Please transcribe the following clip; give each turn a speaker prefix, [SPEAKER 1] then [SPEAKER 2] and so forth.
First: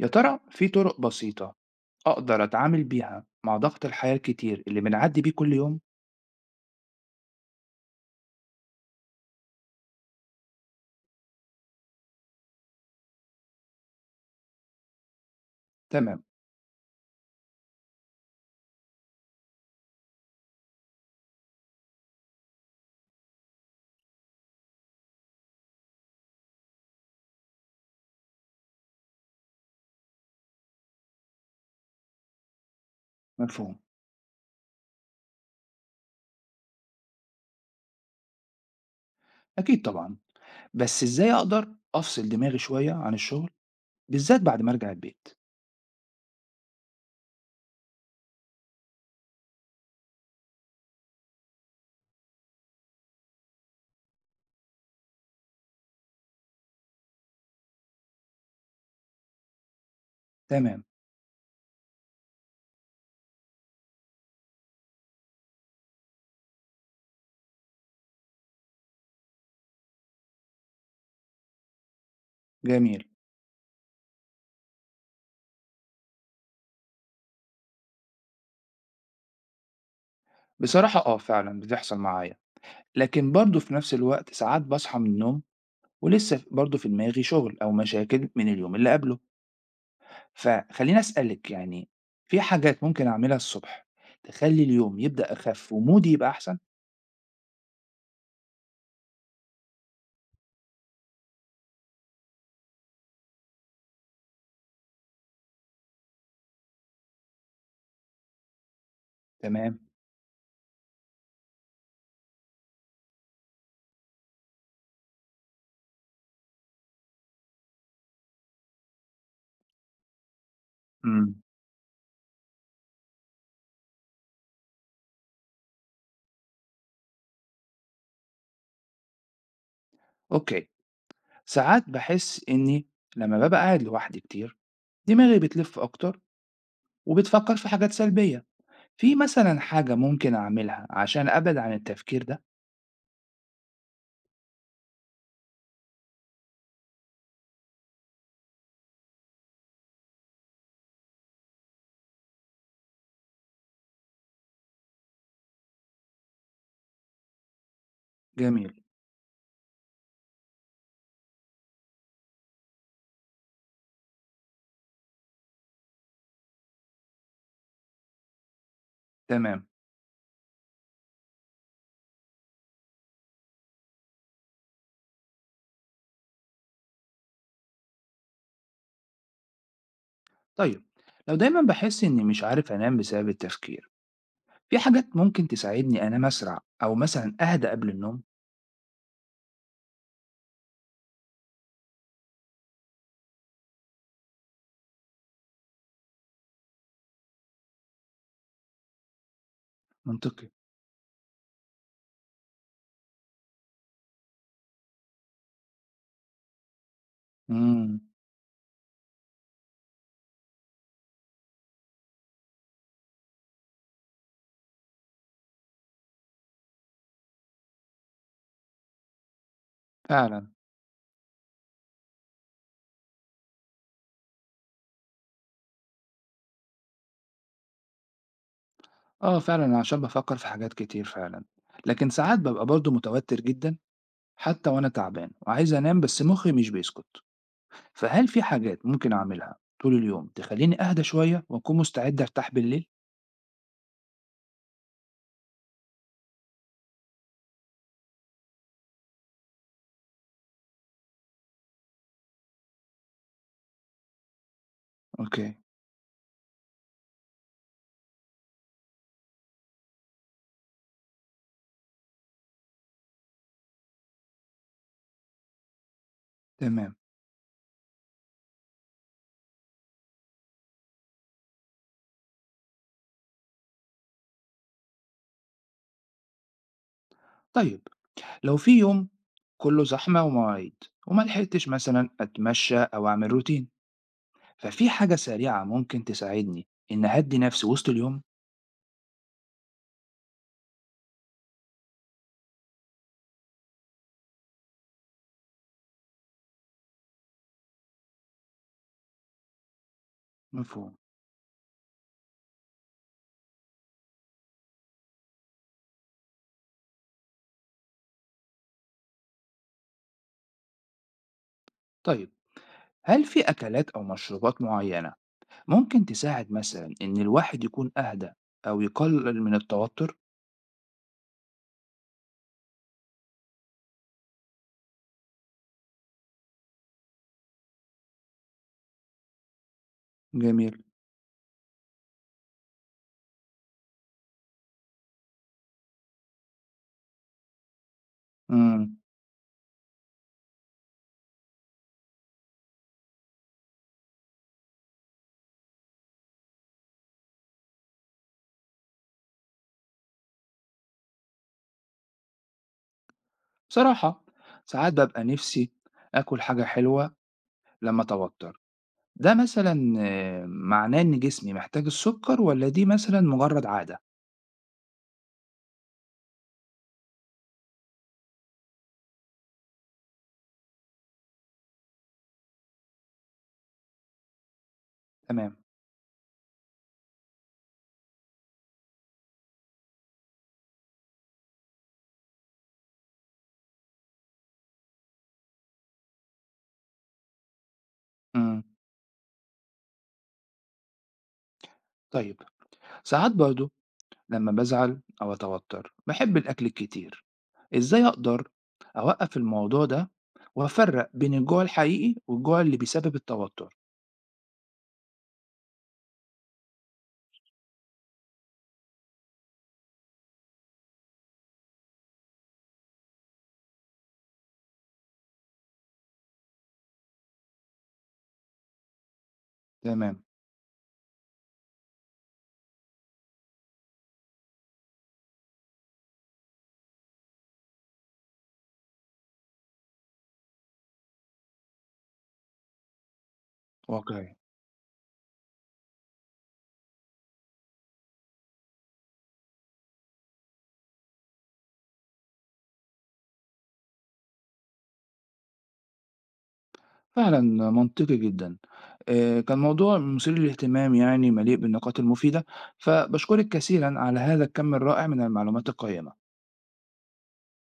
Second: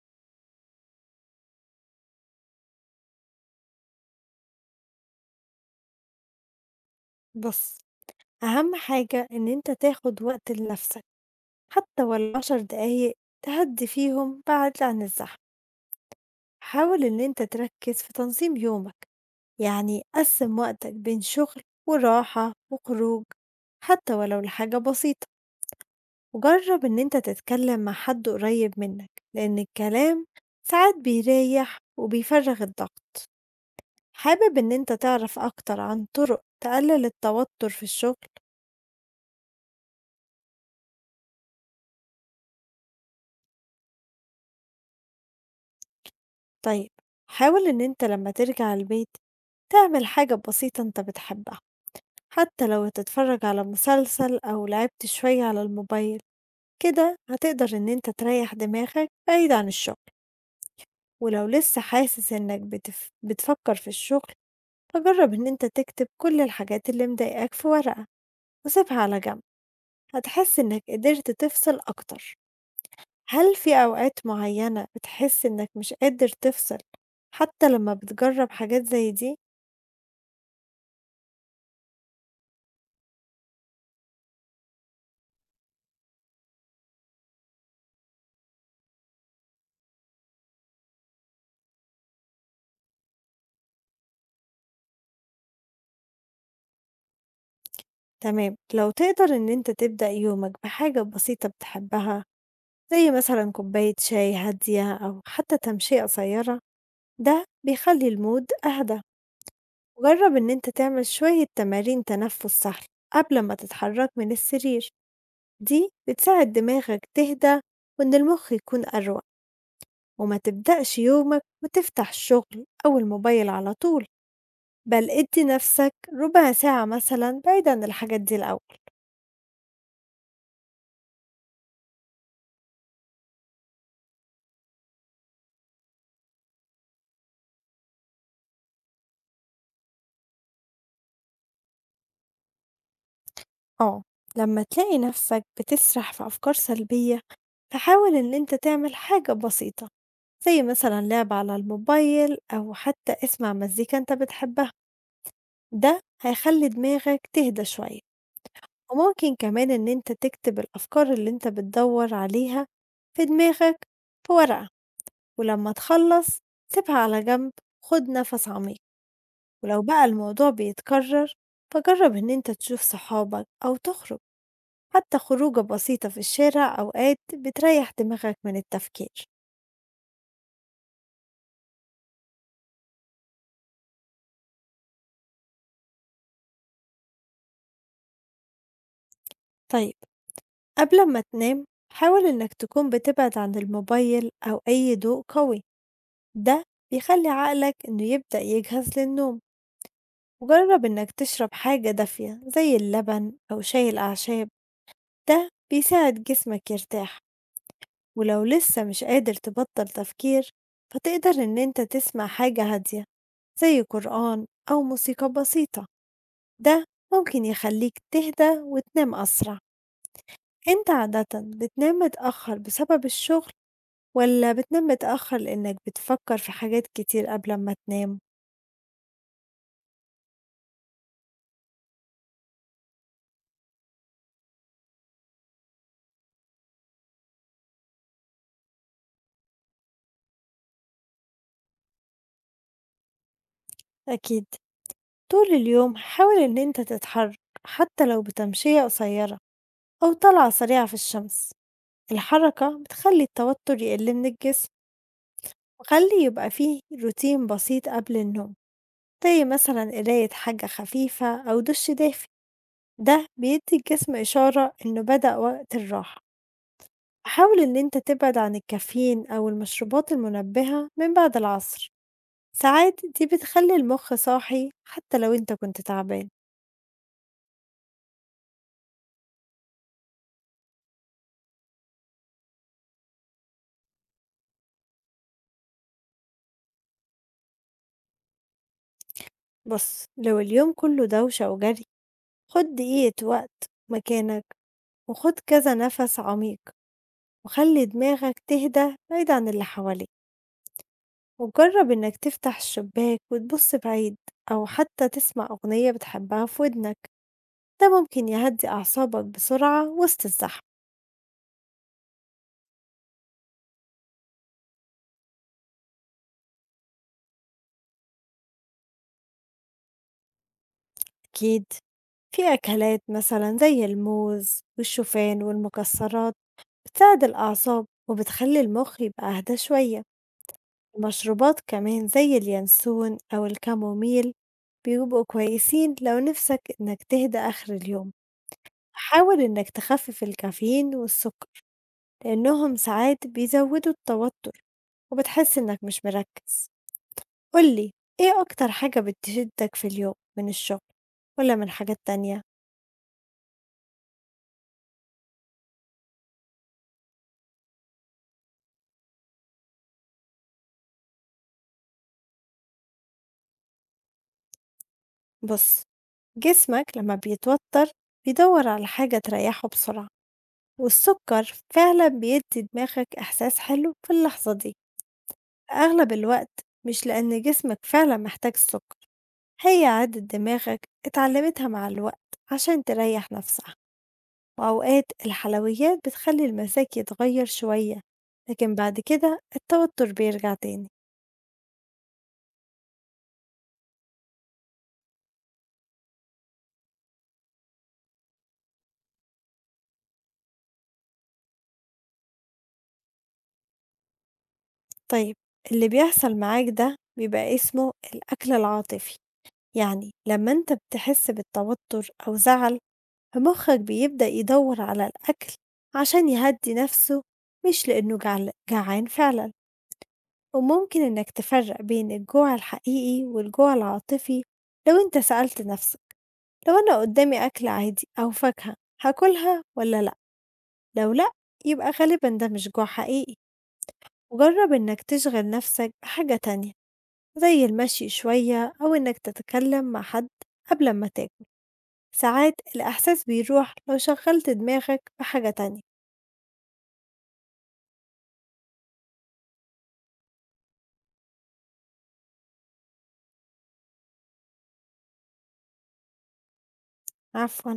[SPEAKER 1] يا ترى في طرق بسيطة أقدر أتعامل بيها مع ضغط الحياة الكتير اللي بنعدي بيه كل يوم؟
[SPEAKER 2] بُص، أهم حاجة إن أنت تاخد وقت لنفسك، حتى ولو 10 دقايق تهدّي فيهم بعد عن الزحمة.
[SPEAKER 1] تمام.
[SPEAKER 2] حاول إن أنت تركّز في تنظيم يومك، يعني قسّم وقتك بين شغل وراحة وخروج حتى ولو لحاجة بسيطة، وجرّب إن أنت تتكلم مع حد قريب منك، لإن الكلام ساعات بيريّح وبيفرّغ الضغط.
[SPEAKER 1] مفهوم.
[SPEAKER 2] حابب إن أنت تعرف أكتر عن طُرق تقلل التوتر في الشغل؟
[SPEAKER 1] أكيد طبعا، بس إزاي أقدر أفصل دماغي شوية عن الشغل بالذات بعد ما أرجع البيت؟
[SPEAKER 2] طيب حاول إن أنت لما ترجع البيت تعمل حاجة بسيطة أنت بتحبها حتى لو تتفرج على مسلسل أو لعبت شوية على الموبايل كده هتقدر إن أنت تريح دماغك بعيد عن الشغل.
[SPEAKER 1] تمام.
[SPEAKER 2] ولو لسه حاسس إنك بتفكر في الشغل فجرب إن أنت تكتب كل الحاجات اللي مضايقاك في ورقة وسيبها على جنب، هتحس إنك قدرت تفصل أكتر.
[SPEAKER 1] جميل.
[SPEAKER 2] هل في أوقات معينة بتحس إنك مش قادر تفصل حتى لما بتجرب حاجات زي دي؟
[SPEAKER 1] بصراحة آه فعلا بتحصل معايا، لكن برضه في نفس الوقت ساعات بصحى من النوم ولسه برضه في دماغي شغل أو مشاكل من اليوم اللي قبله. فخليني أسألك، في حاجات ممكن أعملها الصبح تخلي اليوم يبدأ أخف ومودي يبقى أحسن؟
[SPEAKER 2] تمام، لو تقدر إن أنت تبدأ يومك بحاجة بسيطة بتحبها زي مثلا كوباية شاي هادية أو حتى تمشية قصيرة، ده بيخلي المود أهدى.
[SPEAKER 1] تمام.
[SPEAKER 2] وجرب إن أنت تعمل شوية تمارين تنفس سهل قبل ما تتحرك من السرير، دي بتساعد دماغك تهدى وإن المخ يكون أروق، وما تبدأش
[SPEAKER 1] مم.
[SPEAKER 2] يومك وتفتح الشغل أو الموبايل على طول. بل ادي نفسك ربع ساعة مثلا بعيد عن الحاجات دي الأول.
[SPEAKER 1] أوكي. ساعات بحس إني لما ببقى قاعد لوحدي كتير دماغي بتلف أكتر وبتفكر في حاجات سلبية. في مثلا حاجة ممكن أعملها عشان أبعد عن التفكير ده؟
[SPEAKER 2] آه، لمّا تلاقي نفسك بتسرح في أفكار سلبية، فحاول إن أنت تعمل حاجة بسيطة، زي مثلًا لعب على الموبايل أو حتى اسمع مزيكا أنت بتحبها، ده هيخلّي دماغك تهدى شوية.
[SPEAKER 1] جميل.
[SPEAKER 2] وممكن كمان إن أنت تكتب الأفكار اللي أنت بتدوّر عليها في دماغك في ورقة، ولمّا تخلّص سيبها على جنب، خُد نفس عميق.
[SPEAKER 1] تمام.
[SPEAKER 2] ولو بقى الموضوع بيتكرر فجرّب إن أنت تشوف صحابك أو تخرج. حتى خروجة بسيطة في الشارع أوقات بتريح دماغك من التفكير.
[SPEAKER 1] طيب، لو دايما بحس إني مش عارف أنام بسبب التفكير، في حاجات ممكن تساعدني أنام أسرع أو مثلا أهدى قبل النوم؟
[SPEAKER 2] طيب، قبل ما تنام حاول إنك تكون بتبعد عن الموبايل أو أي ضوء قوي، ده بيخلي عقلك إنه يبدأ يجهز للنوم.
[SPEAKER 1] منطقي.
[SPEAKER 2] وجرب إنك تشرب حاجة دافية زي اللبن أو شاي الأعشاب، ده بيساعد جسمك يرتاح.
[SPEAKER 1] امم.
[SPEAKER 2] ولو لسه مش قادر تبطل تفكير فتقدر إن أنت تسمع حاجة هادية زي قرآن أو موسيقى بسيطة، ده ممكن يخليك تهدى وتنام أسرع.
[SPEAKER 1] فعلا.
[SPEAKER 2] أنت عادة بتنام متأخر بسبب الشغل ولا بتنام متأخر لأنك بتفكر في حاجات كتير قبل ما تنام؟
[SPEAKER 1] آه فعلا عشان بفكر في حاجات كتير فعلا، لكن ساعات ببقى برضو متوتر جدا حتى وأنا تعبان وعايز أنام بس مخي مش بيسكت. فهل في حاجات ممكن أعملها طول اليوم تخلّيني أهدى شوية وأكون مستعد أرتاح بالليل؟
[SPEAKER 2] أكيد، طول اليوم حاول إن أنت تتحرك حتى لو بتمشية قصيرة أو طلعة سريعة في الشمس، الحركة بتخلي التوتر يقل من الجسم.
[SPEAKER 1] أوكي،
[SPEAKER 2] وخلي يبقى فيه روتين بسيط قبل النوم زي مثلا قراية حاجة خفيفة أو دش دافي، ده بيدي الجسم إشارة إنه بدأ وقت الراحة.
[SPEAKER 1] تمام.
[SPEAKER 2] حاول إن أنت تبعد عن الكافيين أو المشروبات المنبهة من بعد العصر، ساعات دي بتخلي المخ صاحي حتى لو أنت كنت تعبان.
[SPEAKER 1] طيب، لو في يوم كُلّه زحمة ومواعيد وما لحقتش مثلًا أتمشى أو أعمل روتين، ففي حاجة سريعة ممكن تساعدني إني أهدّي نفسي وسط اليوم؟
[SPEAKER 2] بص، لو اليوم كله دوشة وجري خد دقيقة وقت مكانك وخد كذا نفس عميق وخلي دماغك تهدى بعيد عن اللي حواليك.
[SPEAKER 1] مفهوم.
[SPEAKER 2] وجرب إنك تفتح الشباك وتبص بعيد أو حتى تسمع أغنية بتحبها في ودنك، ده ممكن يهدي أعصابك بسرعة وسط الزحمة.
[SPEAKER 1] طيب، هل في أكلات أو مشروبات معيّنة ممكن تساعد مثلًا إن الواحد يكون أهدى أو يقلل من التوتر؟
[SPEAKER 2] أكيد، في أكلات مثلا زي الموز والشوفان والمكسرات بتساعد الأعصاب وبتخلي المخ يبقى أهدى شوية.
[SPEAKER 1] جميل.
[SPEAKER 2] المشروبات كمان زي اليانسون أو الكاموميل بيبقوا كويسين لو نفسك إنك تهدى آخر اليوم.
[SPEAKER 1] إمم.
[SPEAKER 2] حاول إنك تخفف الكافيين والسكر لأنهم ساعات بيزودوا التوتر وبتحس إنك مش مركز. قولي إيه أكتر حاجة بتشدك في اليوم، من الشغل ولا من حاجات تانية؟
[SPEAKER 1] بصراحة ساعات بابقى نفسي آكل حاجة حلوة لمّا أتوتّر، ده مثلًا آه، معناه إن جسمي محتاج السُكّر والّا دي مثلًا مجرّد عادة؟
[SPEAKER 2] بص، جسمك لما بيتوتر بيدور على حاجة تريحه بسرعة، والسكر فعلا بيدي دماغك إحساس حلو في اللحظة دي.
[SPEAKER 1] تمام.
[SPEAKER 2] أغلب الوقت مش لأن جسمك فعلا محتاج السكر، هي عادة دماغك اتعلمتها مع الوقت عشان تريح نفسها، وأوقات الحلويات بتخلي المزاج يتغير شوية،
[SPEAKER 1] إمم.
[SPEAKER 2] لكن بعد كده التوتر بيرجع تاني.
[SPEAKER 1] طيب، ساعات برضه لمّا بازعل أو أتوتّر باحب الأكل الكتير، إزاي أقدر أوقّف الموضوع ده وأفرّق بين الجوع الحقيقي والجوع اللي بيسبب التوتّر؟
[SPEAKER 2] طيب، اللي بيحصل معاك ده بيبقى اسمه الأكل العاطفي، يعني لمّا أنت بتحس بالتوتر أو زعل، فمخّك بيبدأ يدوّر على الأكل عشان يهدّي نَفْسه مش لإنه جعل جعان فعلًا.
[SPEAKER 1] تمام،
[SPEAKER 2] وممكن إنّك تفرّق بين الجوع الحقيقي والجوع العاطفي لو أنت سألت نَفْسك، لو أنا قدّامي أكل عادي أو فاكهة هاكلها والّا لأ؟ لو لأ، يبقى غالبًا ده مش جوع حقيقي.
[SPEAKER 1] واقعي،
[SPEAKER 2] وجرّب إنّك تشغِل نَفْسك بحاجة تانية زي المشي شوية أو إنّك تتكلم مع حد قبل أمّا تاكل. ساعات الإحساس بيروح لو شغّلت دماغك بحاجة تانية.
[SPEAKER 1] فعلًا منطقي جدًا. كان موضوع مثير للاهتمام، مليء بالنقاط المفيدة، فباشكرِك كثيرًا على هذا الكَم الرائع من المعلومات القيّمة.
[SPEAKER 2] عفوًا.